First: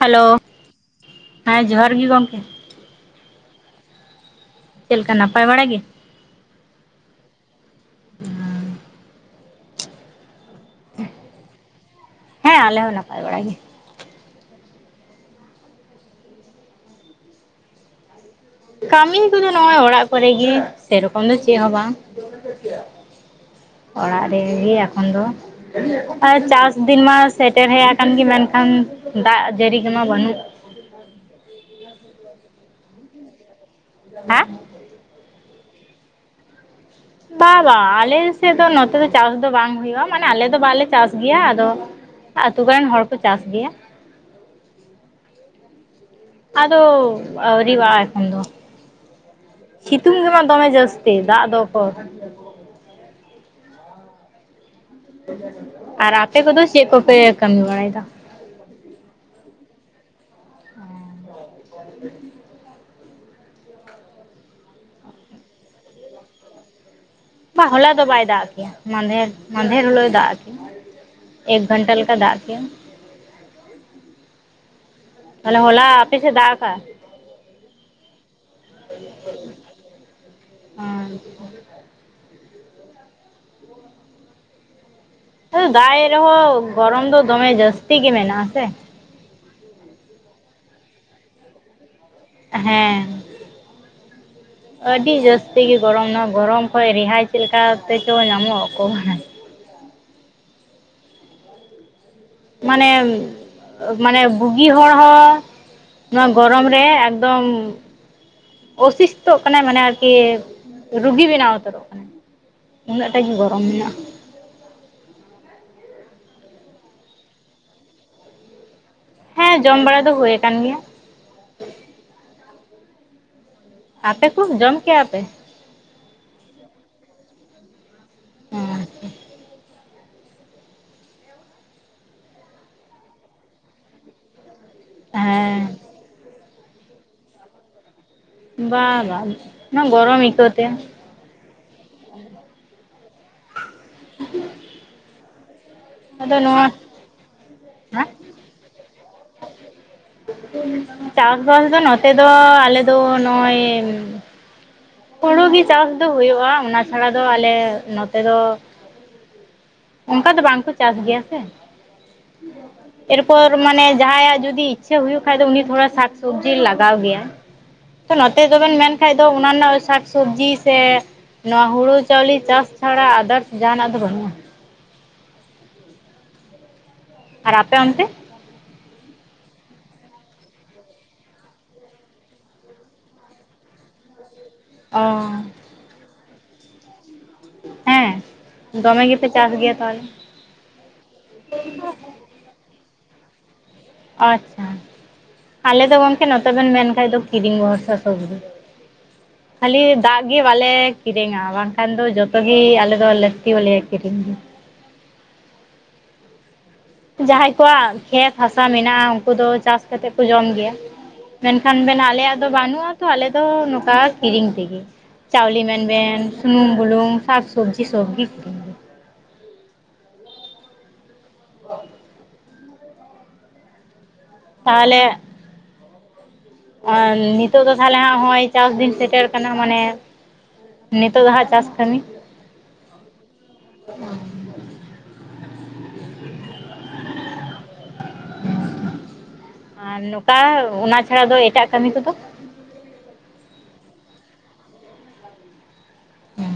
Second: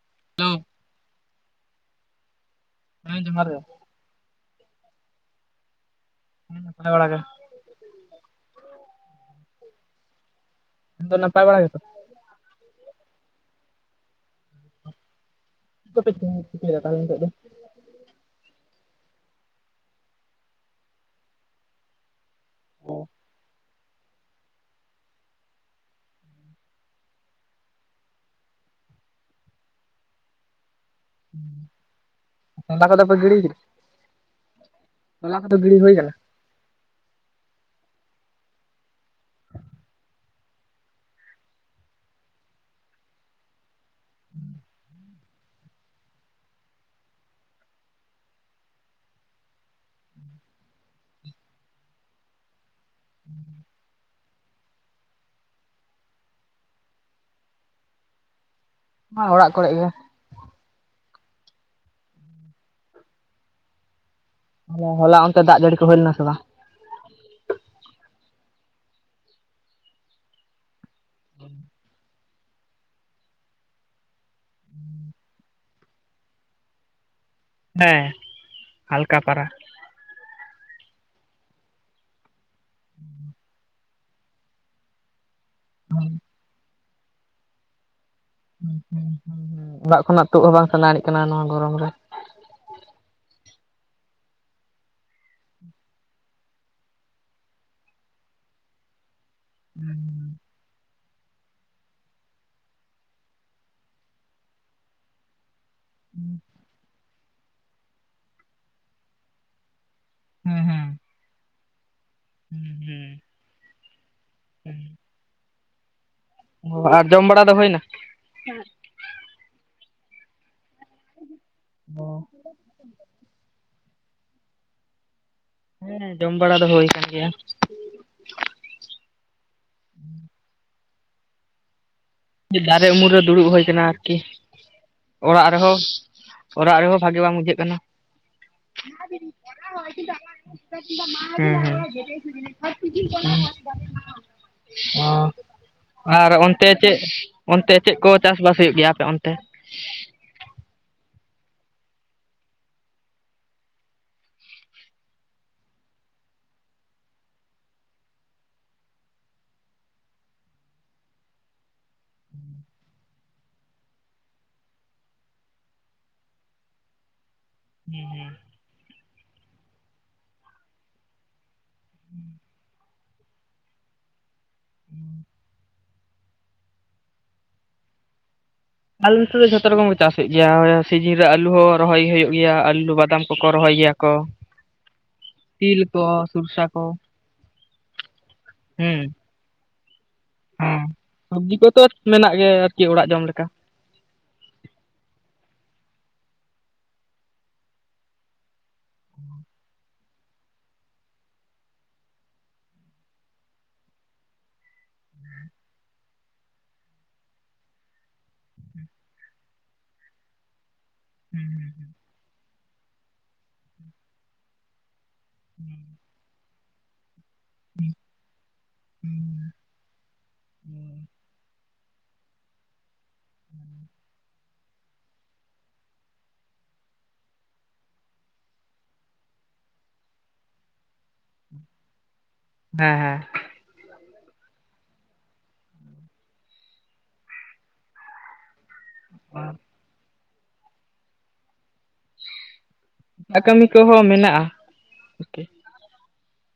Hello hello ᱦᱮᱸ ᱡᱚᱦᱟᱨ ᱜᱮ ᱜᱚᱢᱠᱮ᱾ ᱦᱮᱸ ᱡᱚᱦᱟᱨ ᱜᱮ᱾ ᱪᱮᱫ ᱞᱮᱠᱟ ᱱᱟᱯᱟᱭ ᱵᱟᱲᱟ ᱜᱮ? ᱦᱩᱸ ᱱᱟᱯᱟᱭ ᱵᱟᱲᱟᱜᱮ᱾ [unintelligible] ᱛᱚ ᱱᱟᱯᱟᱭ ᱵᱟᱲᱟ ᱜᱮᱛᱚ? ᱦᱮᱸ ᱟᱞᱮ ᱦᱚᱸ ᱱᱟᱯᱟᱭ ᱵᱟᱲᱟ ᱜᱮ᱾ ᱪᱮᱫ ᱠᱚᱯᱮ ᱪᱤᱠᱟ. ᱭᱫᱟ ᱛᱟᱦᱚᱞᱮ‌ ᱱᱤᱛᱚᱜ‌ ᱫᱚ? ᱠᱟᱹᱢᱤ ᱠᱚᱫᱚ ᱱᱚᱜᱼᱚᱭ ᱚᱲᱟᱜ ᱠᱚᱨᱮ ᱜᱮ ᱥᱮ ᱨᱚᱠᱚᱢ ᱫᱚ ᱪᱮᱫ ᱦᱚᱸ ᱵᱟᱝ᱾ ᱚᱲᱟᱜ ᱨᱮᱜᱮ ᱮᱠᱷᱚᱱ ᱫᱚ᱾ ᱟᱨ ᱪᱟᱥ ᱫᱤᱱ ᱢᱟ ᱥᱮᱴᱮᱨ ᱦᱮ ᱟᱠᱟᱱ ᱜᱮ ᱢᱮᱱᱠᱷᱟᱱ ᱫᱟᱜ ᱡᱟᱹᱲᱤ ᱠᱚᱢᱟ ᱵᱟᱹᱱᱩᱜ ᱪᱸᱫᱟ ᱠᱚᱫᱚ ᱯᱮ ᱜᱤᱲᱤ ᱠᱮᱫᱟ? ᱦᱮ᱾ ᱛᱚᱞᱟ ᱠᱚᱫᱚ ᱜᱤᱲᱤ ᱦᱩᱭ ᱠᱟᱱᱟ? ᱵᱟ ᱵᱟ ᱟᱞᱮ ᱥᱮᱫ ᱫᱚ ᱱᱚᱛᱮ ᱫᱚ ᱪᱟᱥ ᱫᱚ ᱵᱟᱝ ᱦᱩᱭᱩᱜᱼᱟ ᱢᱟᱱᱮ ᱟᱞᱮ ᱫᱚ ᱵᱟᱞᱮ ᱪᱟᱥ ᱜᱮᱭᱟ ᱟᱫᱚ ᱟᱛᱩ ᱨᱮᱱ ᱦᱚᱲ ᱠᱚ ᱪᱟᱥ ᱜᱮᱭᱟ᱾ ᱟᱫᱚ ᱟᱣᱨᱤ ᱨᱟᱜᱼᱟ ᱮᱠᱷᱚᱱ ᱫᱚ᱾ ᱥᱤᱛᱩᱝ ᱠᱟᱱᱟ ᱫᱚᱢᱮ ᱡᱟᱹᱥᱛᱤ ᱫᱟᱜ ᱫᱚ [unintelligible] [unintelligible] ᱦᱩᱸ᱾ ᱟᱨ ᱟᱯᱮ ᱠᱚᱫᱚ ᱪᱮᱫ ᱠᱚᱯᱮ ᱠᱟᱹᱢᱤ ᱵᱟᱲᱟᱭ ᱮᱫᱟ? [unintelligible] ᱚᱲᱟᱜ ᱠᱚᱨᱮ ᱜᱮ᱾ [unintelligible] ᱦᱚᱞᱟ ᱦᱚᱞᱟ ᱚᱱᱛᱮ ᱫᱟᱜ ᱡᱟᱹᱲᱤ ᱠᱚ ᱦᱩᱭ ᱞᱮᱱᱟ ᱥᱮ ᱵᱟᱝ? ᱵᱟ ᱦᱚᱞᱟ ᱫᱚ ᱵᱟᱭ ᱫᱟᱜ ᱠᱮᱭᱟ ᱢᱟᱫᱷᱮᱨ ᱢᱟᱫᱷᱮᱨ ᱦᱤᱞᱚᱜ ᱮ ᱫᱟᱜ ᱠᱮᱭᱟ᱾ ᱮᱠ ᱜᱷᱚᱱᱴᱟ ᱞᱮᱠᱟ ᱫᱟᱜ ᱠᱮᱭᱟ᱾ [inaudible] ᱛᱟᱦᱞᱮ ᱦᱚᱞᱟ ᱟᱯᱮ ᱥᱮ ᱫᱟᱜᱼᱟᱠᱟ? ᱦᱮᱸ ᱦᱟᱞᱠᱟ ᱯᱟᱨᱟ ᱾ ᱟᱸᱪᱪᱷᱟ [unintelligible] [inaudible] ᱫᱟᱜᱭᱮᱫ ᱨᱮᱦᱚᱸ ᱜᱚᱨᱚᱢ ᱫᱚ ᱫᱚᱢᱮ ᱡᱟᱹᱥᱛᱤ ᱜᱮ ᱢᱮᱱᱟᱜ ᱟᱥᱮ ᱾ ᱦ ᱦ [inaudible] ᱚᱲᱟᱜ ᱠᱷᱚᱱᱟᱜ ᱛᱩᱫ ᱦᱚᱸ ᱵᱟᱝ ᱥᱟᱱᱟ ᱟᱲᱤᱡ ᱠᱟᱱᱟ ᱱᱚᱣᱟ ᱜᱚᱨᱚᱢ ᱨᱮ ᱾ ᱦᱮᱸ ᱾ [inaudible] ᱟᱹᱰᱤ ᱡᱟᱹᱥᱛᱤ ᱜᱮ ᱜᱚᱨᱚᱢ ᱱᱚᱣᱟ ᱜᱚᱨᱚᱢ ᱠᱷᱚᱡ ᱨᱮᱦᱟᱭ ᱪᱮᱞᱠᱟ ᱛᱮᱪᱚ ᱧᱟᱢᱚᱜ ᱚᱠᱚᱭ ᱵᱟᱰᱟᱭ ᱾ ᱚᱸ ᱢᱟᱱᱮ ᱢᱟᱱᱮ ᱵᱩᱜᱤ ᱦᱚᱲ ᱦᱚᱸᱼᱼ ᱱᱚᱣᱟ ᱜᱚᱨᱚᱢ ᱨᱮ ᱮᱠᱫᱚᱢ ᱚᱥᱤᱥᱛᱚᱜ ᱠᱟᱱᱟᱭ ᱢᱟᱱᱮ ᱟᱨᱠᱤᱼᱼ ᱦᱮᱸ ᱦᱮᱸ ᱨᱩᱜᱤ ᱵᱮᱱᱟᱣ ᱩᱛᱟᱹᱨᱚᱜ ᱠᱟᱱᱟᱭ, ᱩᱱᱟᱹᱜ ᱦᱮᱸ ᱴᱟᱜ ᱜᱮ ᱜᱚᱨᱚᱢ ᱢᱮᱱᱟᱜ-ᱟ ᱾ [inaudible] ᱚ ᱟᱨ ᱡᱚᱢ ᱵᱟᱲᱟ ᱫᱚ ᱦᱩᱭᱱᱟ? ᱦᱮᱸ ᱡᱚᱢ ᱵᱟᱲᱟ ᱫᱚ ᱦᱩᱭ ᱟᱠᱟᱱ ᱜᱮᱭᱟ ᱾ ᱚ [unintelligible] ᱟᱯᱮ ᱠᱚ ᱡᱚᱢ ᱠᱮᱭᱟ ᱯᱮ? ᱦᱮᱸ ᱡᱚᱢ ᱵᱟᱲᱟ ᱫᱚ ᱦᱩᱭ ᱠᱟᱱ ᱜᱮᱭᱟ ᱾ ᱦᱩᱸ ᱾ ᱫᱟᱨᱮ ᱩᱢᱩᱞ ᱨᱮ ᱫᱩᱲᱩᱵ ᱦᱩᱭ ᱠᱟᱱᱟ ᱟᱨᱠᱤ, ᱚᱲᱟᱜ ᱦᱮᱸ ᱨᱮᱦᱚᱸᱼᱼ ᱚᱲᱟᱜ ᱨᱮᱦᱚᱸ ᱵᱷᱟᱜᱮ ᱵᱟᱝ ᱵᱩᱡᱷᱟᱹᱜ ᱠᱟᱱᱟ ᱾ ᱵᱟ ᱵᱟᱝ ᱱᱚᱣᱟ ᱜᱚᱨᱚᱢ ᱟᱹᱭᱠᱟᱹᱣ ᱛᱮ [unintelligible] ᱦᱩᱸ ᱦᱩᱸ [unintelligible] ᱟᱨ ᱟᱫᱚ ᱱᱚᱣᱟ ᱚᱱᱛᱮ ᱪᱮᱜ ᱚᱱᱛᱮ ᱪᱮᱜ ᱠᱚ ᱪᱟᱥ ᱵᱟᱥ ᱦᱩᱭᱩᱜ ᱜᱮᱭᱟ ᱟᱯᱮ ᱚᱱᱛᱮ? ᱪᱟᱥ ᱵᱟᱥ ᱫᱚ ᱱᱚᱛᱮ ᱫᱚ ᱟᱞᱮ ᱫᱚ ᱱᱚᱜ-ᱚᱭᱼᱼ ᱦᱩᱲᱩ ᱜᱮ ᱪᱟᱥ ᱫᱚ ᱦᱩᱭᱩᱜ-ᱟ ᱚᱱᱟ ᱪᱷᱟᱲᱟ ᱫᱚ ᱟᱞᱮ ᱱᱚᱛᱮ ᱫᱚᱼᱼ ᱚᱝᱠᱟ ᱫᱚ ᱵᱟᱝᱠᱚ ᱪᱟᱥ ᱜᱮᱭᱟ ᱥᱮ ᱾ ᱮᱨᱯᱚᱨ ᱢᱟᱱᱮ ᱡᱟᱦᱟᱸᱭᱟᱜ ᱡᱩᱫᱤ ᱤᱪᱪᱷᱟᱹ ᱦᱩᱭᱩᱜ ᱠᱷᱟᱡ ᱫᱚ ᱩᱱᱤ ᱛᱷᱚᱲᱟ ᱥᱟᱠᱥᱚᱵᱽᱡᱤ ᱞᱟᱜᱟᱣ ᱜᱮᱭᱟᱭ ᱾ ᱛᱚ ᱱᱚᱛᱮ ᱫᱚᱵᱮᱱ ᱢᱮᱱ ᱠᱷᱟᱡ ᱫᱚ ᱚᱱᱟ ᱨᱮᱱᱟᱜ ᱥᱟᱠᱥᱚᱵᱽᱡᱤ ᱥᱮᱼᱼ ᱱᱚᱣᱟ ᱦᱩᱲᱩ ᱪᱟᱣᱞᱮ ᱪᱟᱥ ᱪᱷᱟᱲᱟ ᱟᱫᱟᱨᱥ ᱡᱟᱦᱟᱱᱟᱜ ᱫᱚ ᱵᱟᱹᱱᱩᱜ-ᱟ ᱾ [inaudible] ᱟᱨ ᱟᱯᱮ ᱚᱛᱱᱮ? ᱟᱞᱮ ᱚᱱᱛᱮ ᱫᱚ ᱡᱷᱚᱛᱚ ᱨᱚᱠᱚᱢ ᱠᱚ ᱪᱟᱥᱮᱜ ᱜᱮᱭᱟ, ᱥᱤᱡᱤᱱ ᱨᱮ ᱟᱞᱩ ᱦᱚᱸ ᱨᱚᱦᱚᱭ ᱜᱮ ᱦᱩᱭᱩᱜ ᱜᱮᱭᱟ ᱟᱹᱞᱩ ᱵᱟᱫᱟᱢ ᱠᱚᱠᱚ ᱨᱚᱦᱚᱭ ᱜᱮᱭᱟ ᱠᱚ ᱾ [inaudible] ᱚᱻ ᱛᱤᱞ ᱠᱚ ᱥᱩᱨᱥᱟ ᱠᱚᱼᱼ ᱦᱮᱸ ᱫᱚᱢᱮ ᱜᱮᱯᱮ ᱪᱟᱥ ᱜᱮᱭᱟ ᱛᱟᱦᱚᱞᱮ ᱾ ᱦᱩᱸ ᱥᱚᱵᱽᱡᱤ ᱠᱚᱛᱚ ᱢᱮᱱᱟᱜ ᱜᱮᱭᱟ ᱟᱨᱠᱤ ᱚᱲᱟᱜ ᱡᱚᱢ ᱞᱮᱠᱟ ᱾ ᱟᱪᱪᱷᱟ, ᱟᱞᱮ ᱫᱚ ᱜᱚᱝᱠᱮ ᱱᱚᱛᱮ ᱵᱮᱱ ᱢᱮᱱ ᱠᱷᱟᱱ ᱫᱚ ᱠᱤᱨᱤᱧ ᱵᱷᱚᱨᱥᱟ ᱥᱚᱵᱽᱡᱤ ᱾ ᱠᱷᱟᱞᱤ ᱫᱟᱜᱼᱼ ᱪᱮᱫ ᱜᱮ ᱵᱟᱞᱮ ᱠᱤᱨᱤᱧᱟ ᱵᱟᱝᱠᱷᱟᱱ ᱫᱚ ᱡᱚᱛᱚ ᱜᱤ ᱟᱞᱮ ᱫᱚ ᱞᱟᱹᱠᱛᱤ ᱟᱞᱮᱭᱟ ᱦᱚᱞᱮ ᱠᱤᱨᱤᱧ ᱜᱮᱭᱟ ᱾ ᱡᱟᱦᱟᱸᱭ ᱠᱚᱣᱟᱜ ᱠᱷᱮᱛ ᱦᱟᱥᱟ ᱢᱮᱱᱟᱜᱼᱟ ᱩᱱᱠᱩ ᱫᱚ ᱪᱟᱥ ᱠᱟᱛᱮᱜ ᱠᱚ ᱡᱚᱢ ᱜᱮᱭᱟ ᱾ ᱢᱮᱱᱠᱷᱟᱱ ᱟᱞᱮᱭᱟᱜ ᱫᱚ ᱵᱟᱹᱱᱩᱜᱼᱟ ᱛᱚ, ᱟᱞᱮ ᱫᱚ ᱱᱚᱝᱠᱟ ᱠᱤᱨᱤᱧ ᱛᱤᱜᱮ ᱾ ᱪᱟᱶᱞᱮ ᱢᱮᱱᱵᱮᱱ ᱥᱩᱱᱩᱢ ᱵᱩᱞᱩᱝ ᱥᱟᱠ ᱥᱚᱵᱽᱡᱤ ᱥᱚᱵᱜᱤ ᱠᱤᱨᱤᱧ ᱾ ᱦᱩᱸ ᱾ ᱚᱞ [unintelligible] ᱦᱩᱸ ᱛᱟᱦᱚᱞᱮ ᱟᱨ ᱱᱤᱛᱚᱜ ᱫᱚ ᱛᱟᱦᱚᱞᱮ ᱦᱚᱸᱜ ᱚᱜᱭ ᱪᱟᱥ ᱫᱤᱱ ᱥᱮᱴᱮᱨ ᱠᱟᱱᱟ ᱢᱟᱱᱮ ᱱᱤᱛᱚᱜ ᱦᱟᱸᱜ ᱪᱟᱥ ᱠᱟᱹᱢᱤ ᱦᱮᱸ ᱦᱮᱸ [inaudible] ᱟᱨ ᱟᱨ ᱱᱚᱠᱟ ᱚᱱᱟ ᱪᱷᱟᱲᱟ ᱫᱚ ᱮᱴᱟᱜ ᱠᱟᱹᱢᱤ ᱠᱚᱫᱚ ᱮᱴᱟᱜ ᱠᱟᱹᱢᱤ ᱠᱚᱦᱚᱸ ᱢᱮᱱᱟᱜᱼᱟ ᱟᱨᱠᱤ ᱩᱸ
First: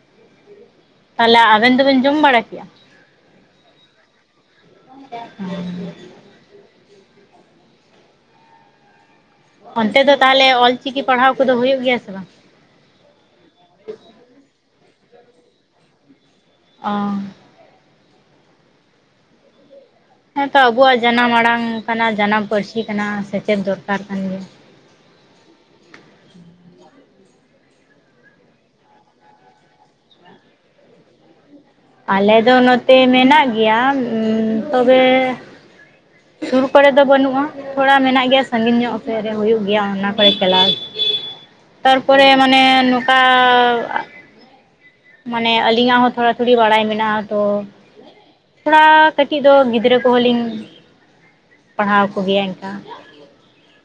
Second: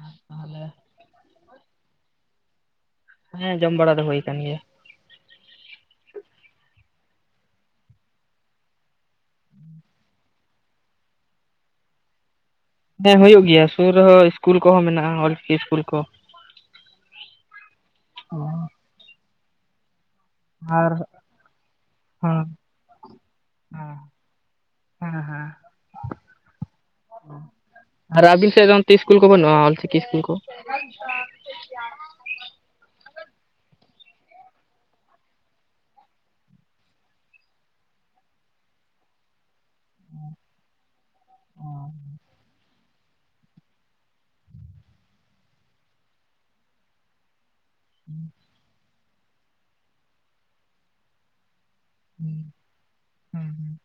ᱟᱨ ᱛᱟᱦᱚᱞᱮ ᱛᱟᱦᱚᱞᱮ ᱟᱵᱮᱱ ᱫᱚᱵᱮᱱ ᱡᱚᱢ ᱵᱟᱲᱟ ᱠᱮᱜᱼᱟ ᱦᱮᱸ ᱡᱚᱢ ᱵᱟᱲᱟ ᱫᱚ ᱦᱩᱭ ᱠᱟᱱ ᱜᱮᱭᱟ [unintelligible] ᱚᱱᱛᱮ ᱫᱚ ᱛᱟᱦᱚᱞᱮ ᱚᱞᱪᱤᱠᱤ ᱯᱟᱲᱦᱟᱣ ᱠᱚᱫᱚ ᱦᱩᱭᱩᱜ ᱜᱮᱭᱟ ᱥᱮ ᱵᱟᱝ ᱦᱮᱸ ᱦᱩᱭᱩᱜ ᱜᱮᱭᱟ ᱥᱩᱨ ᱨᱮᱦᱚᱸ ᱤᱥᱠᱩᱞ ᱠᱚᱦᱚᱸ ᱢᱮᱱᱟᱜᱼᱟ ᱚᱞᱪᱤᱠᱤ ᱤᱥᱠᱩᱞ ᱠᱚ ᱚᱻ ᱚᱻ ᱦᱮᱸ ᱛᱚ ᱟᱵᱚᱣᱟᱜ ᱟᱨ ᱡᱟᱱᱟᱢ ᱟᱲᱟᱝ ᱠᱟᱱᱟ ᱡᱟᱱᱟᱢ ᱦᱮᱸ ᱯᱟᱹᱨᱥᱤ ᱠᱟᱱᱟ ᱥᱮᱪᱮᱫ ᱫᱚᱨᱠᱟᱨ ᱠᱟᱱ ᱜᱮᱭᱟ ᱦᱮᱸᱻᱦᱮᱸᱻ ᱟᱨ ᱟᱹᱵᱤᱱ ᱥᱮᱫ ᱫᱚ ᱚᱱᱛᱮ ᱤᱥᱠᱩᱞ ᱠᱚ ᱵᱟᱹᱱᱩᱜᱼᱟ ᱚᱞ ᱪᱤᱠᱤ ᱤᱥᱠᱩᱞ ᱠᱚ ᱟᱞᱮ ᱫᱚ ᱱᱚᱛᱮ ᱢᱮᱱᱟᱜ ᱜᱮᱭᱟ ᱛᱚᱵᱮ ᱥᱩᱨ ᱠᱚᱨᱮ ᱫᱚ ᱵᱟᱹᱱᱩᱜᱼᱟ ᱛᱷᱚᱲᱟ ᱢᱮᱱᱟᱜ ᱜᱮᱭᱟ ᱥᱟᱹᱜᱤᱧ ᱧᱚᱜ ᱥᱮᱫ ᱨᱮ ᱦᱩᱭᱩᱜ ᱜᱮᱭᱟ ᱚᱱᱟ ᱠᱚᱨᱮ ᱪᱟᱞᱟᱶ ᱛᱟᱨᱯᱚᱨᱮ ᱢᱟᱱᱮᱼ ᱟᱨᱻ ᱢᱟᱱᱮ ᱟᱹᱞᱤᱧᱟᱜ ᱦᱚᱸ ᱛᱷᱚᱲᱟ ᱛᱷᱩᱲᱤ ᱵᱟᱲᱟᱭ ᱢᱮᱱᱟᱜᱼᱟ ᱛᱚ [inaudible] ᱛᱷᱚᱲᱟ ᱠᱟᱹᱴᱤᱡ ᱫᱚ ᱜᱤᱫᱽᱨᱟᱹ ᱠᱚᱦᱚᱸ ᱞᱤᱧ ᱯᱟᱲᱦᱟᱶ ᱠᱚᱜᱮᱭᱟ ᱤᱱᱠᱟ ᱦᱩᱸ ᱦᱩᱸ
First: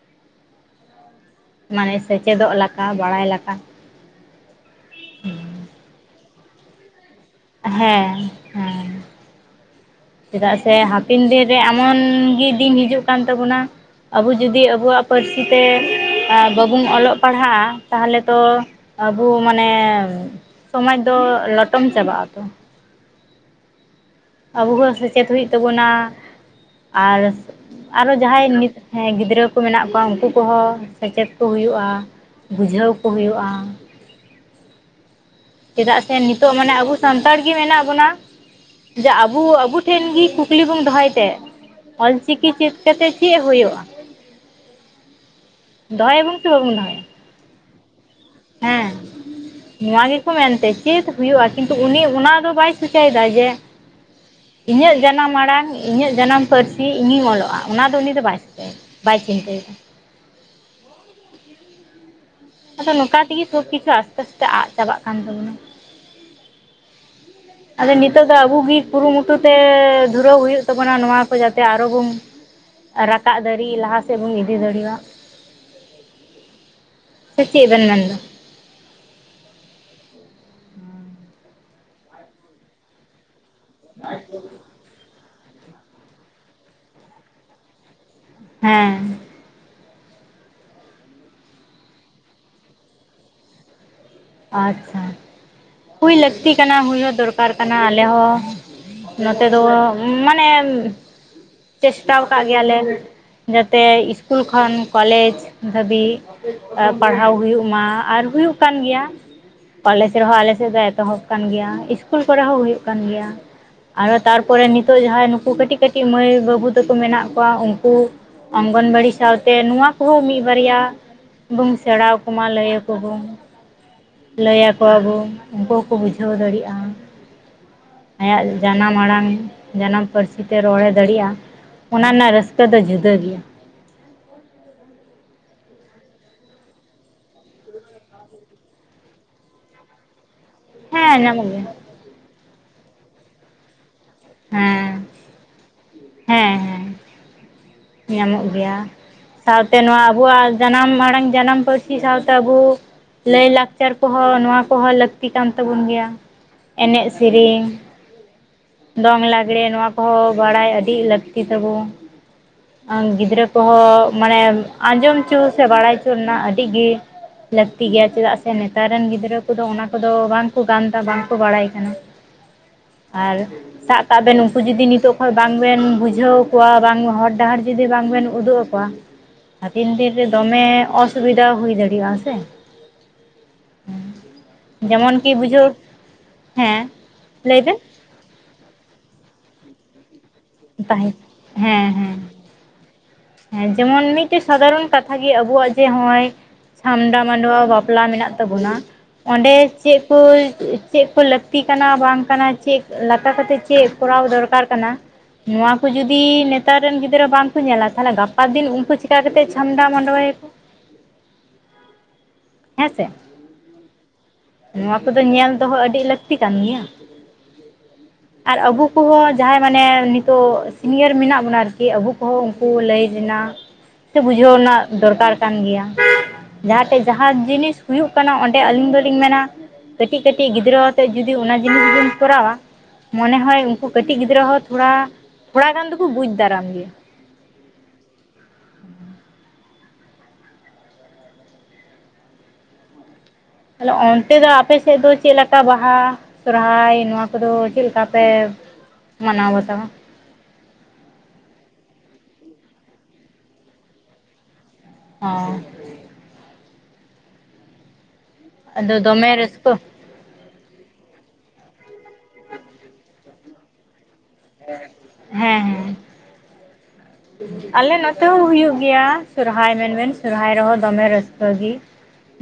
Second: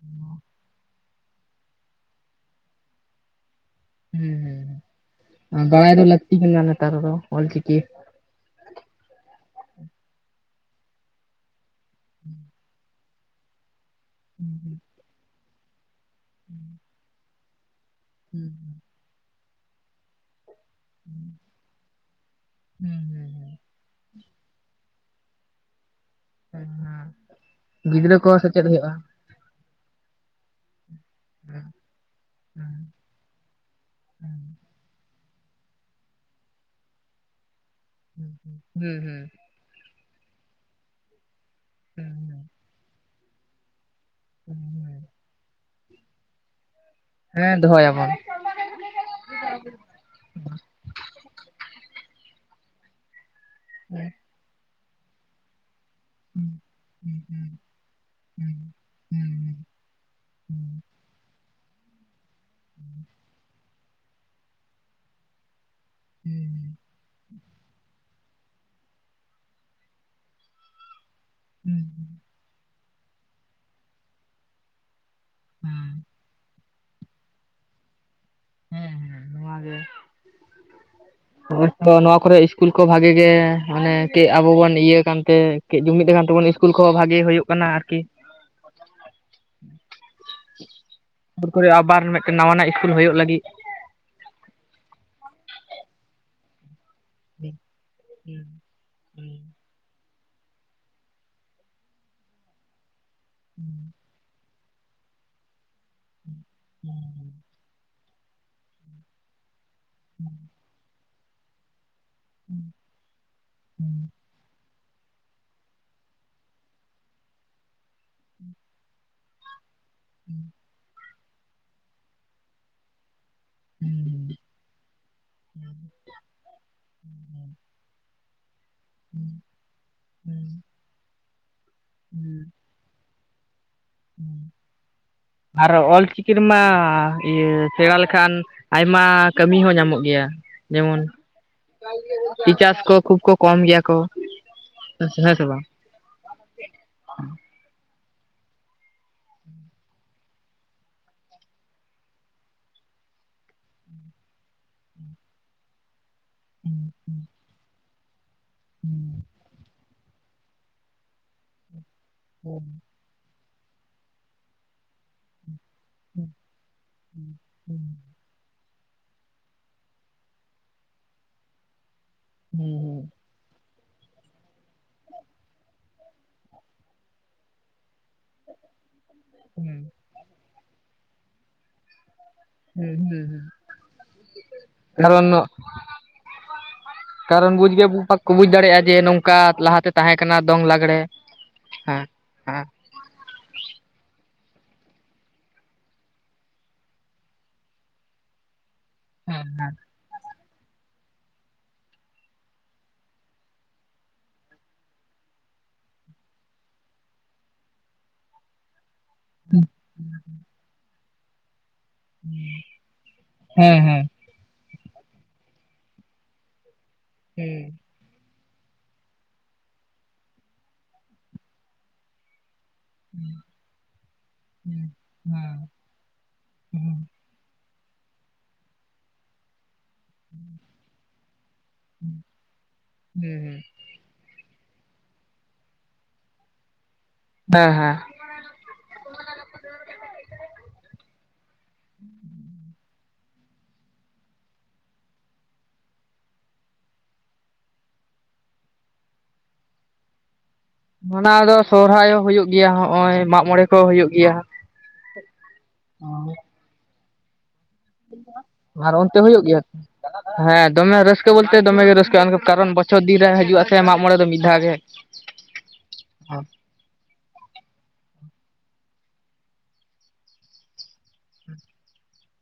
ᱦᱩᱸ ᱢᱟᱱᱮ ᱥᱮᱪᱮᱫᱚᱜ ᱞᱮᱠᱟ ᱵᱟᱲᱟᱭ ᱞᱮᱠᱟ ᱦᱩᱸ ᱦᱩᱸ ᱵᱟᱲᱟᱭ ᱫᱚ ᱞᱟᱹᱠᱛᱤ ᱠᱟᱱᱟ ᱱᱮᱛᱟᱨ ᱫᱚ ᱚᱞᱪᱤᱠᱤ ᱦᱮᱸ ᱦᱮᱸ ᱪᱮᱫᱟᱜ ᱥᱮ ᱦᱟᱯᱮᱱ ᱫᱤᱱᱨᱮ ᱮᱢᱚᱱᱜᱤ ᱫᱤᱱ ᱦᱤᱡᱩᱜ ᱠᱟᱱ ᱛᱟᱵᱚᱱᱟ ᱟᱵᱩ ᱡᱩᱫᱤ ᱟᱵᱩᱣᱟᱜ ᱯᱟᱹᱨᱥᱤ ᱛᱮ ᱵᱟᱵᱚᱱ ᱚᱞᱚᱜ ᱯᱟᱲᱦᱟᱜᱼᱟ ᱛᱟᱦᱚᱞᱮ ᱛᱚ ᱦᱩᱸ ᱟᱵᱚ ᱢᱟᱱᱮ ᱥᱚᱢᱟᱡᱽ ᱫᱚ ᱞᱚᱴᱚᱢ ᱪᱟᱵᱟᱜ ᱟᱛᱚ ᱦᱩᱸ ᱻ ᱟᱵᱚ ᱦᱚᱸ ᱥᱮᱪᱮᱫ ᱦᱩᱭᱩᱜ ᱛᱟᱵᱚᱱᱟ ᱦᱩᱸ ᱟᱨ ᱦᱩᱸ ᱟᱨᱚ ᱜᱤᱫᱽᱨᱟᱹ ᱠᱚ ᱡᱟᱦᱟᱸᱭ ᱥᱮᱪᱮᱫ ᱦᱩᱭᱩᱜᱼᱟ ᱜᱤᱫᱽᱨᱟᱹ ᱠᱚ ᱢᱮᱱᱟᱜ ᱠᱚᱣᱟ ᱩᱱᱠᱩ ᱠᱚᱦᱚᱸ ᱥᱮᱪᱮᱫ ᱠᱚ ᱦᱩᱸ ᱦᱩᱭᱩᱜᱼᱟ ᱵᱩᱡᱷᱟᱹᱣ ᱠᱚ ᱦᱩᱭᱩᱜᱼᱟ ᱦᱩᱸ ᱪᱮᱫᱟᱜ ᱥᱮ ᱱᱤᱛᱚᱜ ᱢᱟᱱᱮ ᱟᱵᱚ ᱥᱟᱱᱛᱟᱲ ᱜᱮ ᱢᱮᱱᱟᱜ ᱵᱚᱱᱟ ᱡᱮ ᱟᱵᱚ ᱟᱵᱚ ᱴᱷᱮᱱ ᱜᱮᱤ ᱜᱮ ᱠᱩᱠᱞᱤ ᱵᱚᱱ ᱫᱚᱦᱚᱭ ᱛᱮ ᱚᱞ ᱪᱤᱠᱤ ᱪᱮᱫ ᱠᱟᱛᱮᱫ ᱪᱮᱫ ᱦᱩᱭᱩᱜᱼᱟ? [unintelligible] ᱫᱚᱦᱚᱭᱟᱵᱚᱱ ᱥᱮ ᱵᱟᱵᱚᱱ ᱫᱚᱦᱚᱭᱟ ᱦᱮᱸ ᱫᱚᱦᱚᱭᱟᱵᱚᱱ ᱦᱮᱸ ᱱᱚᱣᱟ ᱜᱮ ᱢᱮᱱᱛᱮ ᱪᱮᱫ ᱦᱩᱭᱩᱜᱼᱟ ᱠᱤᱱᱛᱩ ᱩᱱᱤ ᱚᱱᱟ ᱫᱚ ᱵᱟᱭ ᱥᱚᱪᱟᱭᱫᱟ ᱡᱮ [unintelligible] ᱤᱧᱟᱹᱜ ᱡᱟᱱᱟᱢ ᱟᱲᱟᱝ ᱤᱧᱟᱹᱜ ᱡᱟᱱᱟᱢ ᱯᱟᱹᱨᱥᱤ ᱤᱧᱤᱧ ᱚᱞᱚᱜᱼᱟ ᱚᱱᱟ ᱫᱚ ᱩᱱᱤ ᱫᱚ ᱵᱟᱭ ᱪᱤᱠᱟᱹᱭᱮᱫᱟ ᱦᱩᱸ ᱵᱟᱭ ᱦᱩᱸ ᱪᱤᱱᱛᱟᱹᱭᱮᱫᱟ ᱦᱩᱸ ᱟᱫᱚ ᱱᱚᱝᱠᱟ ᱛᱮᱜᱮ ᱥᱚᱵ ᱠᱤᱪᱷᱩ ᱟᱥᱛᱮ ᱟᱥᱛᱮ ᱟᱫ ᱪᱟᱵᱟᱜ ᱠᱟᱱ ᱛᱟᱵᱚᱱᱟ ᱦᱮᱸ ᱟᱫᱚ ᱱᱤᱛᱳᱜ ᱫᱚ ᱟᱵᱚ ᱜᱮ ᱠᱩᱨᱩᱢᱩᱴᱩ ᱛᱮᱻ ᱫᱷᱩᱨᱟᱹᱣ ᱦᱩᱭᱩᱜ ᱛᱟᱵᱚᱱᱟ ᱱᱚᱣᱟ ᱠᱚ ᱡᱟᱛᱮ ᱟᱨᱚ ᱦᱩᱸ ᱵᱚᱱ ᱨᱟᱠᱟᱵ ᱫᱟᱲᱮᱜ ᱞᱟᱦᱟ ᱥᱮᱫ ᱵᱚᱱ ᱤᱫᱤ ᱫᱟᱲᱮᱭᱟᱜ ᱦᱩᱸ ᱥᱮ ᱪᱮᱫ ᱵᱮᱱ ᱢᱮᱱᱫᱟ? ᱦᱮᱸ ᱦᱮᱸ ᱱᱚᱣᱟ ᱜᱮ। ᱦᱩᱸ। ᱦᱳᱭᱛᱚ ᱱᱚᱣᱟ ᱠᱚᱨᱮ ᱤᱥᱠᱩᱞ ᱠᱚ ᱵᱷᱟᱜᱮ ᱜᱮ ᱢᱟᱱᱮ ᱠᱮ ᱟᱵᱚ ᱵᱚᱱ ᱤᱭᱟᱹ ᱠᱟᱱ ᱛᱮ ᱠᱟᱹᱡ ᱡᱩᱢᱤᱫ ᱟᱠᱟᱱ ᱛᱟᱵᱚᱱ ᱤᱥᱠᱩᱞ ᱠᱚᱦᱚᱸ ᱵᱷᱟᱜᱮ ᱦᱳᱭᱳᱜ ᱠᱟᱱᱟ ᱟᱨᱠᱤ। ᱦᱮᱸ। ᱥᱩᱨ ᱠᱚᱨᱮ ᱟᱵᱟᱨ ᱢᱤᱫᱴᱮᱱ ᱱᱟᱣᱟᱱᱟᱜ ᱤᱥᱠᱩᱞ ᱦᱳᱭᱳᱜ ᱞᱟᱹᱜᱤᱫ ᱟᱪᱪᱷᱟ। ᱦᱩᱭ ᱞᱟᱹᱠᱛᱤ ᱠᱟᱱᱟ ᱦᱩᱭ ᱫᱚᱨᱠᱟᱨ ᱠᱟᱱᱟ ᱟᱞᱮ ᱦᱚᱸ ᱱᱚᱛᱮ ᱫᱚ ᱢᱟᱱᱮ ᱪᱮᱥᱴᱟᱣ ᱟᱠᱟᱫ ᱜᱮᱭᱟᱞᱮ ᱡᱟᱛᱮ ᱤᱥᱠᱩᱞ ᱠᱷᱚᱱ ᱠᱚᱞᱮᱡᱽ ᱫᱷᱟᱹᱵᱤᱡ ᱯᱟᱲᱦᱟᱣ ᱦᱩᱭᱩᱜ ᱢᱟ ᱟᱨ ᱦᱩᱭᱩᱜ ᱠᱟᱱ ᱜᱮᱭᱟ। ᱠᱚᱞᱮᱡᱽ ᱨᱮᱦᱚᱸ ᱟᱞᱮ ᱥᱮᱫ ᱫᱚ ᱮᱛᱚᱦᱚᱵ ᱠᱟᱱ ᱜᱮᱭᱟ ᱤᱥᱼ ᱤᱥᱠᱩᱞ ᱠᱚᱨᱮ ᱦᱚᱸ ᱦᱩᱭᱩᱜ ᱠᱟᱱ ᱜᱮᱭᱟ, ᱟᱨᱚ ᱛᱟᱨᱯᱚᱨᱮ ᱱᱤᱛᱚᱜ ᱡᱟᱦᱟᱸᱭ ᱱᱩᱠᱩ ᱠᱟᱹᱴᱤᱡ ᱠᱟᱹᱴᱤᱡ ᱢᱟᱹᱭ ᱵᱟᱹᱵᱩ ᱛᱟᱠᱚ ᱢᱮᱱᱟᱜ ᱠᱚᱣᱟ ᱩᱱᱠᱩ ᱚᱝᱜᱚᱱᱵᱟᱲᱤ ᱥᱟᱶᱛᱮ ᱱᱚᱣᱟ ᱠᱚᱦᱚᱸ ᱢᱤᱫ ᱵᱟᱨᱭᱟ ᱵᱩᱱ ᱥᱮᱸᱲᱟᱣ ᱟᱠᱚᱢᱟ ᱞᱟᱹᱭ ᱟᱠᱚ ᱵᱩᱱ। ᱞᱟᱹᱭ ᱟᱠᱚᱣᱟ ᱵᱚᱱ ᱩᱱᱠᱩ ᱦᱚᱸᱠᱚ ᱵᱩᱡᱷᱟᱹᱣ ᱫᱟᱲᱮᱜᱼᱟ। ᱟᱭᱟᱜ ᱡᱟᱱᱟᱢ ᱟᱲᱟᱝ ᱡᱟᱱᱟᱢ ᱯᱟᱹᱨᱥᱤ ᱛᱮ ᱨᱚᱲᱮ ᱫᱟᱲᱮᱜᱼᱟ ᱚᱱᱟ ᱨᱮᱱᱟᱜ ᱨᱟᱹᱥᱠᱟᱹ ᱠᱟᱹ ᱫᱚ ᱡᱩᱫᱟᱹ ᱜᱮᱭᱟ। ᱟᱨᱚ ᱚᱞ ᱪᱤᱠᱤ ᱨᱮᱢᱟ ᱤᱭᱟᱹ ᱥᱮᱲᱟ ᱞᱮᱠᱷᱟᱱ ᱟᱭᱢᱟ ᱠᱟᱹᱢᱤ ᱦᱚᱸ ᱧᱟᱢᱚᱜ ᱜᱮᱭᱟ। ᱡᱮᱢᱚᱱ ᱦᱮᱸ ᱧᱟᱢᱚᱜ ᱜᱮᱭᱟ ᱴᱤᱪᱟᱨᱥ ᱠᱚ ᱠᱷᱩᱵ ᱠᱚ ᱠᱚᱢ ᱜᱮᱭᱟ ᱠᱚ ᱦᱮᱸ ᱟᱪᱪᱷᱟ ᱦᱮᱸ ᱥᱮ ᱵᱟᱝ? ᱦᱮᱸ ᱦᱮᱸ। ᱧᱟᱢᱚᱜ ᱜᱮᱭᱟ। ᱥᱟᱶᱛᱮ ᱱᱚᱣᱟ ᱟᱵᱚᱣᱟᱜ ᱡᱟᱱᱟᱢ ᱟᱲᱟᱝ ᱡᱟᱱᱟᱢ ᱯᱟᱹᱨᱥᱤ ᱥᱟᱶᱛᱮ ᱟᱵᱚ ᱞᱟᱹᱭ ᱞᱟᱠᱪᱟᱨ ᱠᱚᱦᱚᱸ ᱱᱚᱣᱟ ᱠᱚᱦᱚᱸ ᱞᱟᱹᱠᱛᱤ ᱠᱟᱱ ᱛᱟᱵᱚᱱ ᱜᱮᱭᱟ ᱮᱱᱮᱡ ᱥᱮᱨᱮᱧ ᱫᱚᱝ ᱦᱩᱸ ᱞᱟᱜᱽᱲᱮ ᱱᱚᱶᱟ ᱠᱚᱦᱚᱸ ᱵᱟᱲᱟᱭ ᱟᱹᱰᱤ ᱞᱟᱹᱠᱛᱤ ᱛᱟᱵᱚ। ᱦᱮᱸ ᱜᱤᱫᱽᱨᱟᱹ ᱠᱚᱦᱚᱸ ᱢᱟᱱᱮ ᱟᱸᱡᱚᱢ ᱦᱚᱪᱚ ᱥᱮ ᱵᱟᱲᱟᱭ ᱨᱮᱱᱟᱜ ᱟᱹᱰᱤ ᱜᱮ ᱦᱩᱸ ᱞᱟᱹᱠᱛᱤ ᱜᱮᱭᱟ ᱪᱮᱫᱟᱜ ᱥᱮ ᱥᱮ ᱱᱮᱛᱟᱨ ᱨᱮᱱ ᱜᱤᱫᱽᱨᱟᱹ ᱠᱚᱫᱚ ᱚᱱᱟ ᱠᱚᱫᱚ ᱵᱟᱝ ᱠᱚ ᱜᱟᱱ ᱮᱫᱟ ᱵᱟᱝᱠᱚ ᱵᱟᱲᱟᱭ ᱠᱟᱱᱟ ᱦᱩᱸ ᱦᱩᱸ ᱟᱨ ᱥᱟᱵ ᱠᱟᱜ ᱵᱮᱱ ᱩᱱᱠᱩ ᱡᱩᱫᱤ ᱱᱤᱛᱚᱜ ᱠᱷᱚᱱ ᱵᱟᱝ ᱵᱮᱱ ᱵᱩᱡᱷᱟᱹᱣ ᱠᱚᱣᱟ ᱵᱟᱝ ᱦᱚᱨ ᱰᱟᱦᱟᱨ ᱡᱩᱫᱤ ᱵᱟᱝ ᱵᱮᱱ ᱩᱫᱩᱜ ᱟᱠᱚᱣᱟ ᱦᱩᱸ ᱦᱟᱯᱮᱱ ᱫᱤᱱ ᱨᱮ ᱫᱚᱢᱮ ᱚᱥᱩᱵᱤᱫᱟ ᱦᱩᱭ ᱫᱟᱲᱮᱭᱟᱜᱼᱟ ᱥᱮ। ᱦᱩᱸ ᱦᱩᱸ ᱦᱩᱸ ᱡᱮᱢᱚᱱ ᱠᱟᱨᱚᱱ ᱠᱤ ᱵᱩᱡᱷᱟᱹᱣ ᱦᱮᱸ ᱠᱟᱨᱚᱱ ᱞᱟᱹᱭ ᱵᱩᱡ ᱵᱮᱱ ᱜᱮ ᱯ ᱠᱚ ᱵᱩᱡᱽ ᱫᱟᱲᱮᱭᱟᱜᱼᱟ ᱡᱮ ᱱᱚᱝᱠᱟ ᱞᱟᱦᱟᱛᱮ ᱛᱟᱦᱮᱸ ᱠᱟᱱᱟ ᱫᱚᱝ ᱞᱟᱜᱽᱲᱮ ᱛᱟᱦᱮᱸ ᱦᱮᱸ ᱦᱮᱸ ᱦᱮᱸ ᱡᱮᱢᱚᱱ ᱢᱤᱫᱴᱮᱡ ᱥᱟᱫᱷᱟᱨᱚᱱ ᱠᱟᱛᱷᱟ ᱜᱮ ᱟᱵᱚᱣᱟᱜ ᱡᱮ ᱱᱚᱜᱼᱚᱭ᱾ ᱪᱷᱟᱢᱰᱟ ᱢᱟᱰᱣᱟ ᱵᱟᱯᱞᱟ ᱢᱮᱱᱟᱜ ᱛᱟᱵᱚᱱᱟ ᱚᱸᱰᱮ ᱪᱮᱫᱼᱼ ᱠᱚ ᱪᱮᱫ ᱠᱚ ᱞᱟᱹᱠᱛᱤ ᱠᱟᱱᱟ ᱵᱟᱝ ᱠᱟᱱᱟ ᱪᱮᱫ ᱞᱮᱠᱟ ᱠᱟᱛᱮᱫ ᱪᱮᱫ ᱠᱚᱨᱟᱣ ᱫᱚᱨᱠᱟᱨ ᱠᱟᱱᱟ᱾ ᱱᱚᱣᱟ ᱠᱚ ᱡᱩᱫᱤ ᱱᱮᱛᱟᱨ ᱨᱮᱱ ᱜᱤᱫᱽᱨᱟᱹ ᱵᱟᱝᱠᱚ ᱧᱮᱞᱟ ᱛᱟᱦᱚᱞᱮ ᱜᱟᱯᱟ ᱫᱤᱱ ᱩᱱᱠᱩ ᱡᱤᱼᱼ ᱪᱮᱠᱟ ᱠᱟᱛᱮ ᱪᱷᱟᱢᱰᱟ ᱢᱟᱰᱣᱟᱭᱟ ᱠᱚ ᱦᱮᱸ ᱥᱮ᱾ ᱦᱮᱸ ᱦᱮᱸ ᱱᱚᱣᱟ ᱠᱚᱫᱚ ᱧᱮᱞ ᱫᱚᱦᱚ ᱟᱹᱰᱤ ᱞᱟᱹᱠᱛᱤ ᱠᱟᱱ ᱜᱮᱭᱟ᱾ ᱦᱩᱸ ᱟᱨ ᱟᱵᱚ ᱠᱚᱦᱚᱸ ᱡᱟᱦᱟᱸᱭ ᱢᱟᱱᱮ ᱱᱤᱛᱚᱜ ᱥᱤᱱᱤᱭᱟᱨ ᱢᱮᱱᱟᱜ ᱵᱚᱱᱟ ᱟᱨᱠᱤ᱾ ᱠᱤ ᱟᱵᱚ ᱠᱚᱦᱚᱸ ᱩᱱᱠᱩ ᱞᱟᱹᱭ ᱨᱮᱱᱟᱜ ᱥᱮ ᱵᱩᱡᱷᱟᱹᱣ ᱨᱮᱱᱟᱜ ᱦᱩᱸ ᱫᱚᱨᱠᱟᱨ ᱦᱮᱸ ᱠᱟᱱ ᱜᱮᱭᱟ᱾ ᱡᱟᱦᱟᱸᱴᱷᱮᱡ ᱦᱮᱸ ᱡᱟᱦᱟᱸ ᱡᱤᱱᱤᱥ ᱦᱩᱭᱩᱜ ᱠᱟᱱᱟ ᱚᱸᱰᱮ ᱟᱹᱞᱤᱧ ᱫᱚᱞᱤᱧ ᱢᱮᱱᱟ ᱠᱟᱹᱴᱤᱡ ᱠᱟᱹᱴᱤᱡ ᱜᱤᱫᱽᱨᱟᱹᱼᱼ ᱱᱤᱛᱚᱜ ᱡᱩᱫᱤ ᱚᱱᱟ ᱡᱤᱱᱤᱥ ᱵᱚᱱ ᱠᱚᱨᱟᱣᱟ ᱢᱚᱱᱮ ᱦᱩᱸ ᱦᱚᱭ ᱩᱱᱠᱩᱼᱼ ᱠᱟᱴᱤᱡ ᱜᱤᱫᱽᱨᱟᱹ ᱦᱚᱸ ᱛᱷᱚᱲᱟ ᱛᱷᱚᱲᱟ ᱜᱟᱱ ᱫᱚᱠᱚ ᱵᱩᱡ ᱫᱟᱨᱟᱢ ᱜᱮᱭᱟ᱾ ᱦᱮᱸ ᱦᱮᱸ ᱛᱟᱦᱞᱮ ᱚᱱᱛᱮ ᱫᱚ ᱟᱯᱮᱥᱮᱫ ᱫᱚ ᱪᱮᱫ ᱞᱮᱠᱟ ᱵᱟᱦᱟ᱾ ᱥᱚᱨᱦᱟᱭ ᱱᱚᱣᱟ ᱠᱚᱫᱚ ᱪᱮᱫ ᱞᱮᱠᱟ ᱯᱮ ᱢᱟᱱᱟᱣ ᱵᱟᱛᱟᱣᱟ? ᱚᱱᱟ ᱫᱚ ᱥᱚᱦᱨᱟᱭ ᱦᱚᱸ ᱦᱩᱭᱩᱜ ᱜᱮᱭᱟ ᱱᱚᱜᱼᱚᱭ ᱢᱟᱜ ᱢᱚᱬᱮ ᱠᱚ ᱦᱩᱭᱩᱜ ᱜᱮᱭᱟ᱾ ᱚ [inaudible] ᱟᱨ ᱟᱫᱚ ᱚᱱᱛᱮ ᱫᱚᱢᱮ ᱦᱩᱭᱩᱜ ᱜᱮᱭᱟ᱾ ᱨᱟᱹᱥᱠᱟᱹ ᱦᱮᱸ ᱫᱚᱢᱮ ᱨᱟᱹᱥᱠᱟᱹ ᱵᱚᱞᱛᱮ ᱫᱚᱢᱮ ᱜᱮ ᱨᱟᱹᱥᱠᱟᱹᱜᱼᱟ ᱠᱟᱨᱚᱱ ᱵᱚᱪᱷᱚᱨ ᱫᱤᱱ ᱨᱮ ᱦᱤᱡᱩᱜᱼᱟ᱾ ᱥᱮ ᱢᱟᱜ ᱢᱚᱬᱮ ᱫᱚ ᱢᱤᱫ ᱫᱷᱟᱣ ᱜᱮ᱾ ᱦᱮᱸ ᱦᱮᱸ ᱟᱞᱮ ᱱᱚᱛᱮ ᱦᱚᱸ ᱦᱩᱭᱩᱜ ᱜᱮᱭᱟ ᱥᱚᱨᱦᱟᱭ ᱢᱮᱱᱵᱮᱱ ᱥᱚᱨᱦᱟᱭ ᱨᱮᱦᱚᱸ ᱫᱚᱢᱮ ᱨᱟᱹᱥᱠᱟᱹᱜᱤ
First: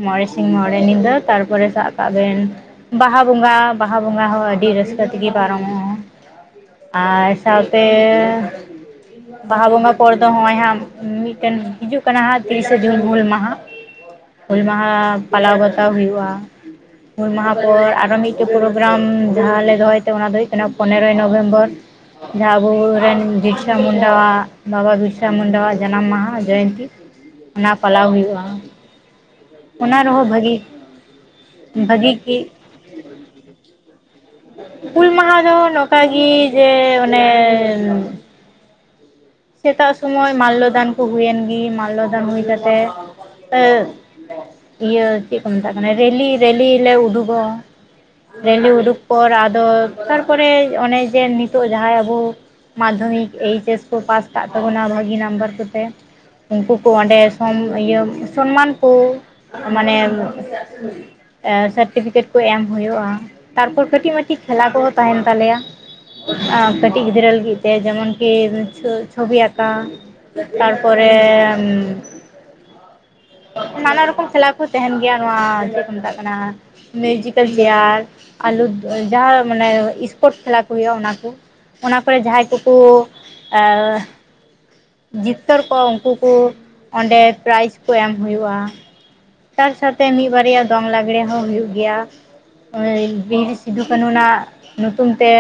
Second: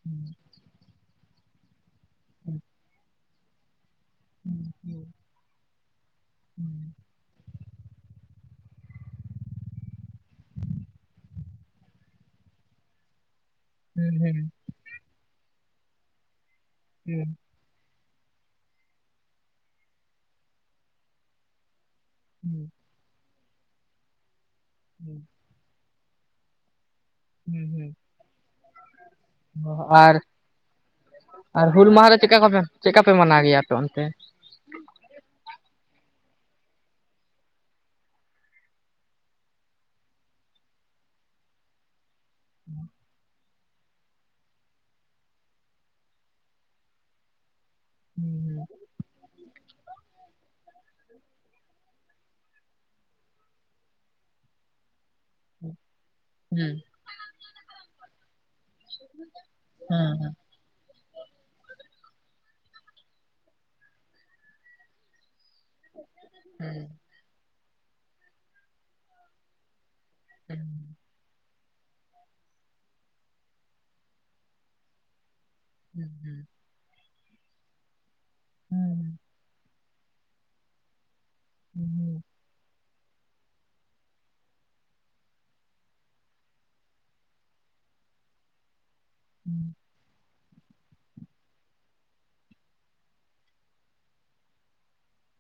ᱢᱚᱬᱮ ᱥᱤᱧ ᱢᱚᱬᱮ ᱧᱤᱫᱟᱹ ᱛᱟᱨᱯᱚᱨᱮ ᱥᱟᱵ ᱠᱟᱜ ᱵᱮᱱ ᱵᱟᱦᱟ ᱵᱚᱸᱜᱟᱼᱼ ᱵᱟᱦᱟ ᱵᱚᱸᱜᱟ ᱦᱚᱸ ᱟᱹᱰᱤ ᱨᱟᱹᱥᱠᱟᱹ ᱛᱮᱜᱮ ᱯᱟᱨᱚᱢᱚᱜᱼᱟ ᱟᱨ ᱥᱟᱶᱛᱮᱼᱼ ᱵᱟᱦᱟ ᱵᱚᱸᱜᱟ ᱯᱚᱨ ᱫᱚ ᱱᱚᱜᱼᱚᱭ ᱦᱟᱸᱜ ᱢᱤᱫᱴᱮᱱ ᱦᱤᱡᱩᱜ ᱠᱟᱱᱟ ᱦᱟᱸᱜ ᱛᱤᱨᱤᱥᱮ ᱡᱩᱱ ᱦᱩᱞ ᱢᱟᱦᱟ᱾ ᱦᱩᱸ ᱦᱩᱸ ᱦᱭᱞ ᱢᱟᱦᱟ ᱯᱟᱞᱟᱣ ᱵᱟᱛᱟᱣ ᱦᱩᱭᱩᱜᱼᱟ ᱦᱩᱸ ᱦᱩᱞ ᱢᱟᱦᱟ᱾ ᱛᱟᱯᱚᱨ ᱟᱨᱚ ᱢᱤᱫᱴᱮᱱ ᱯᱨᱳᱜᱨᱟᱢ ᱡᱟᱦᱟᱸ ᱞᱮ ᱫᱚᱦᱚᱭ ᱛᱮ ᱚᱱᱟ ᱫᱚ ᱦᱳᱭᱳᱜ ᱠᱟᱱᱟ ᱯᱚᱱᱮᱨᱚᱭ ᱱᱚᱵᱷᱮᱢᱵᱚᱨ᱾ ᱡᱟᱦᱟᱸ ᱦᱩᱸ ᱟᱵᱚᱨᱮᱱ ᱵᱤᱨᱥᱟ ᱢᱩᱱᱰᱟ ᱵᱟᱵᱟ ᱵᱤᱨᱥᱟ ᱢᱩᱱᱰᱟ᱾ ᱡᱟᱱᱟᱢ ᱢᱟᱦᱟ ᱡᱚᱭᱚᱱᱛᱤ ᱦᱩᱸ ᱚᱱᱟ ᱦᱩᱸ ᱦᱩᱸ ᱯᱟᱞᱟᱣ ᱦᱩᱭᱩᱜᱼᱟ᱾ ᱚᱱᱟ ᱟᱨ ᱨᱮᱦᱚᱸ ᱵᱷᱟᱹᱜᱤ ᱵᱷᱟᱹᱜᱤ ᱜᱮ ᱪᱮᱫ ᱞᱮᱠᱟ ᱯᱮ ᱢᱟᱱᱟᱣ ᱜᱮᱭᱟ ᱟᱯᱮ ᱚᱱᱛᱮ ᱦᱩᱞ ᱢᱟᱦᱟ ᱫᱚ ᱱᱚᱝᱠᱟᱜᱤ ᱡᱮ ᱚᱱᱮᱼᱼ ᱥᱮᱛᱟᱜ ᱥᱚᱢᱚᱭ ᱢᱟᱞᱞᱚ ᱫᱟᱱ ᱠᱚ ᱦᱩᱭᱮᱱ ᱜᱮ ᱢᱟᱞᱞᱚ ᱫᱟᱱ ᱦᱩᱭ ᱠᱟᱛᱮᱫ᱾ ᱤᱭᱟᱹ ᱪᱮᱫ ᱠᱚ ᱢᱮᱛᱟᱜ ᱠᱟᱱᱟ ᱨᱮᱞᱤ ᱨᱮᱞᱤ ᱞᱮ ᱩᱰᱩᱜᱚᱜᱼᱟ᱾ ᱨᱮᱞᱤ ᱩᱰᱩᱠ ᱯᱚᱨ ᱟᱫᱚᱼᱼ ᱛᱟᱨᱯᱚᱨᱮ ᱚᱱᱮ ᱡᱮ ᱱᱤᱛᱚᱜ ᱡᱟᱦᱟᱸᱭ ᱟᱵᱚ ᱢᱟᱫᱽᱫᱷᱚᱢᱤᱠ ᱮᱭᱤᱪ ᱮᱥᱼᱼ ᱠᱚ ᱯᱟᱥ ᱠᱟᱜ ᱛᱟᱵᱚᱱᱟ ᱵᱷᱟᱹᱜᱤ ᱱᱟᱢᱵᱟᱨ ᱠᱚᱛᱮ ᱩᱱᱠᱩ ᱠᱚ ᱚᱸᱰᱮ ᱥᱚᱢ ᱤᱭᱟᱹ ᱥᱚᱱᱢᱟᱱ ᱠᱚ ᱢᱟᱱᱮᱼᱼ ᱥᱟᱨᱴᱤᱯᱷᱤᱠᱮᱴ ᱠᱚ ᱮᱢ ᱦᱩᱭᱩᱜᱼᱟ ᱛᱟᱨᱯᱚᱨ ᱠᱟᱹᱴᱤᱡ ᱢᱟᱴᱤᱡ ᱠᱷᱮᱞᱟ ᱠᱚᱦᱚᱸ ᱛᱟᱦᱮᱱ ᱛᱟᱞᱮᱭᱟ᱾ ᱠᱟᱹᱴᱤᱡ ᱜᱤᱫᱽᱨᱟᱹ ᱞᱟᱹᱜᱤᱫ ᱛᱮ ᱡᱮᱢᱚᱱ ᱠᱤ ᱪᱷᱚᱵᱤ ᱟᱸᱠᱟᱣ᱾ ᱛᱟᱨ ᱯᱚᱨᱮ᱾ ᱱᱟᱱᱟ ᱨᱚᱠᱚᱢ ᱠᱷᱮᱞᱟ ᱠᱚ ᱛᱟᱦᱮᱱ ᱜᱮᱭᱟ ᱱᱚᱣᱟ ᱡᱮᱫ ᱠᱚ ᱢᱮᱛᱟᱜ ᱠᱟᱱᱟ᱾ ᱢᱤᱭᱩᱡᱤᱠᱮᱞ ᱪᱮᱭᱟᱨ ᱟᱞᱩ ᱡᱟᱦᱟ ᱢᱟᱱᱮ ᱤᱥᱯᱳᱴ ᱠᱷᱮᱞᱟ ᱠᱚ ᱦᱩᱭᱩᱜᱼᱟ ᱚᱱᱟ ᱠᱩ᱾ ᱚᱱᱟ ᱠᱚᱨᱮ ᱡᱟᱸᱦᱟᱭ ᱠᱩᱠᱩ ᱮᱸᱻ᱾ ᱡᱤᱛᱠᱟᱹᱨ ᱠᱚ ᱩᱱᱠᱩ ᱠᱩ ᱚᱸᱰᱮ ᱯᱨᱟᱭᱤᱡᱽ ᱠᱚ ᱮᱢ ᱦᱩᱭᱩᱜᱼᱟ᱾ ᱛᱟᱨ ᱥᱟᱛᱮ ᱢᱤᱫ ᱵᱟᱨᱭᱟ ᱫᱚᱝ ᱞᱟᱜᱽᱲᱮ ᱦᱚᱸ ᱦᱩᱭᱩᱜ ᱜᱮᱭᱟ᱾ ᱵᱤᱨ ᱥᱤᱫᱩ ᱠᱟᱹᱱᱩ [unintelligible] ᱧᱩᱛᱩᱢ ᱛᱮ᱾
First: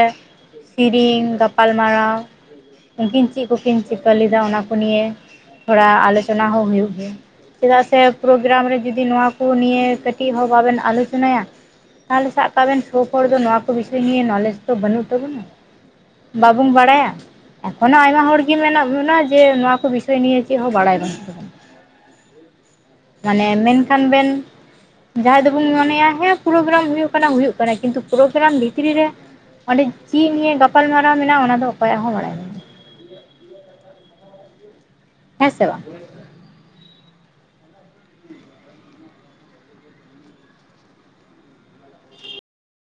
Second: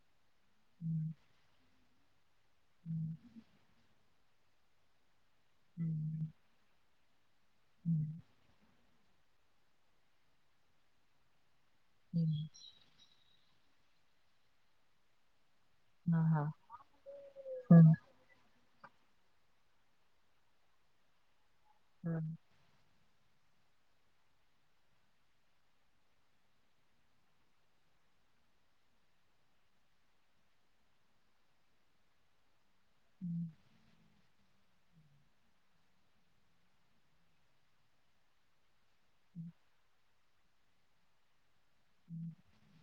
ᱥᱤᱨᱤᱧ ᱜᱟᱯᱟᱞ ᱜᱟᱯᱟᱞᱢᱟᱨᱟᱣ ᱩᱱᱠᱤᱱ ᱪᱮᱫ ᱠᱩ ᱠᱤᱱ ᱪᱤᱠᱟᱹ ᱞᱮᱫᱟ ᱚᱱᱟ ᱠᱚ ᱱᱤᱭᱮ᱾ ᱛᱷᱚᱲᱟ ᱟᱞᱳᱪᱚᱱᱟ ᱦᱚᱸ ᱦᱩᱭᱩᱜ ᱜᱮᱭᱟ ᱪᱮᱫ ᱟᱜ ᱥᱮ ᱯᱨᱳᱜᱨᱟᱢ ᱨᱮ ᱡᱩᱫᱤ ᱱᱚᱣᱟ ᱠᱚ᱾ [unintelligible] ᱱᱤᱭᱟᱹ ᱠᱟᱹᱴᱤᱡ ᱦᱚᱸ ᱵᱟ ᱵᱮᱱ ᱟᱞᱳᱪᱚᱱᱟᱭᱟ ᱛᱟᱦᱞᱮ ᱥᱟᱵ ᱠᱟᱜ ᱵᱮᱱ᱾ [unintelligible] ᱱᱚᱣᱟ ᱠᱚ ᱵᱤᱥᱚᱭ ᱱᱤᱭᱮ ᱱᱚᱞᱮᱡ ᱫᱚ ᱵᱟᱹᱱᱩᱜ ᱛᱟᱹᱵᱩᱱᱟ᱾ ᱵᱟᱵᱚᱱ ᱵᱟᱲᱟᱭᱟ ᱮᱠᱷᱚᱱᱚ ᱟᱭᱢᱟ ᱦᱚᱲ᱾ [unintelligible] ᱢᱮᱱᱟᱜ ᱵᱚᱱᱟ ᱡᱮ ᱱᱚᱣᱟ ᱠᱚ ᱵᱤᱥᱚᱭ ᱱᱤᱭᱮ ᱪᱮᱫ ᱦᱚᱸ ᱵᱟᱲᱟᱭ ᱵᱟᱱᱩᱜ‌ᱼᱟ᱾ ᱦᱮᱸ ᱢᱮᱱᱠᱷᱟᱱ ᱵᱮᱱ᱾ ᱡᱟᱸᱦᱟᱭ ᱫᱚ ᱵᱚᱱ ᱢᱚᱱᱮᱭᱟ ᱦᱮᱸ ᱯᱨᱳᱜᱨᱟᱢ ᱦᱳᱭᱳᱜ ᱠᱟᱱᱟ ᱦᱳᱭᱳᱜ ᱠᱟᱱᱟ ᱠᱤᱱᱛᱩ ᱯᱨᱜᱨᱟᱢ ᱵᱷᱤᱛᱨᱤ ᱨᱮ᱾ ᱚᱸᱰᱮ ᱪᱮᱫ ᱱᱤᱭ ᱜᱟᱯᱟᱞ ᱢᱟᱨᱟᱣ ᱢᱮᱱᱟᱜᱼᱟ ᱚᱱᱟ ᱫᱚ ᱚᱠᱚᱭ ᱟᱜ ᱦᱚᱸ ᱵᱟᱲᱟᱭ ᱵᱟᱱᱩᱜ᱾ [inaudible] ᱦᱮᱸ ᱥᱮ ᱵᱟᱝ᱾ [inaudible] [inaudible]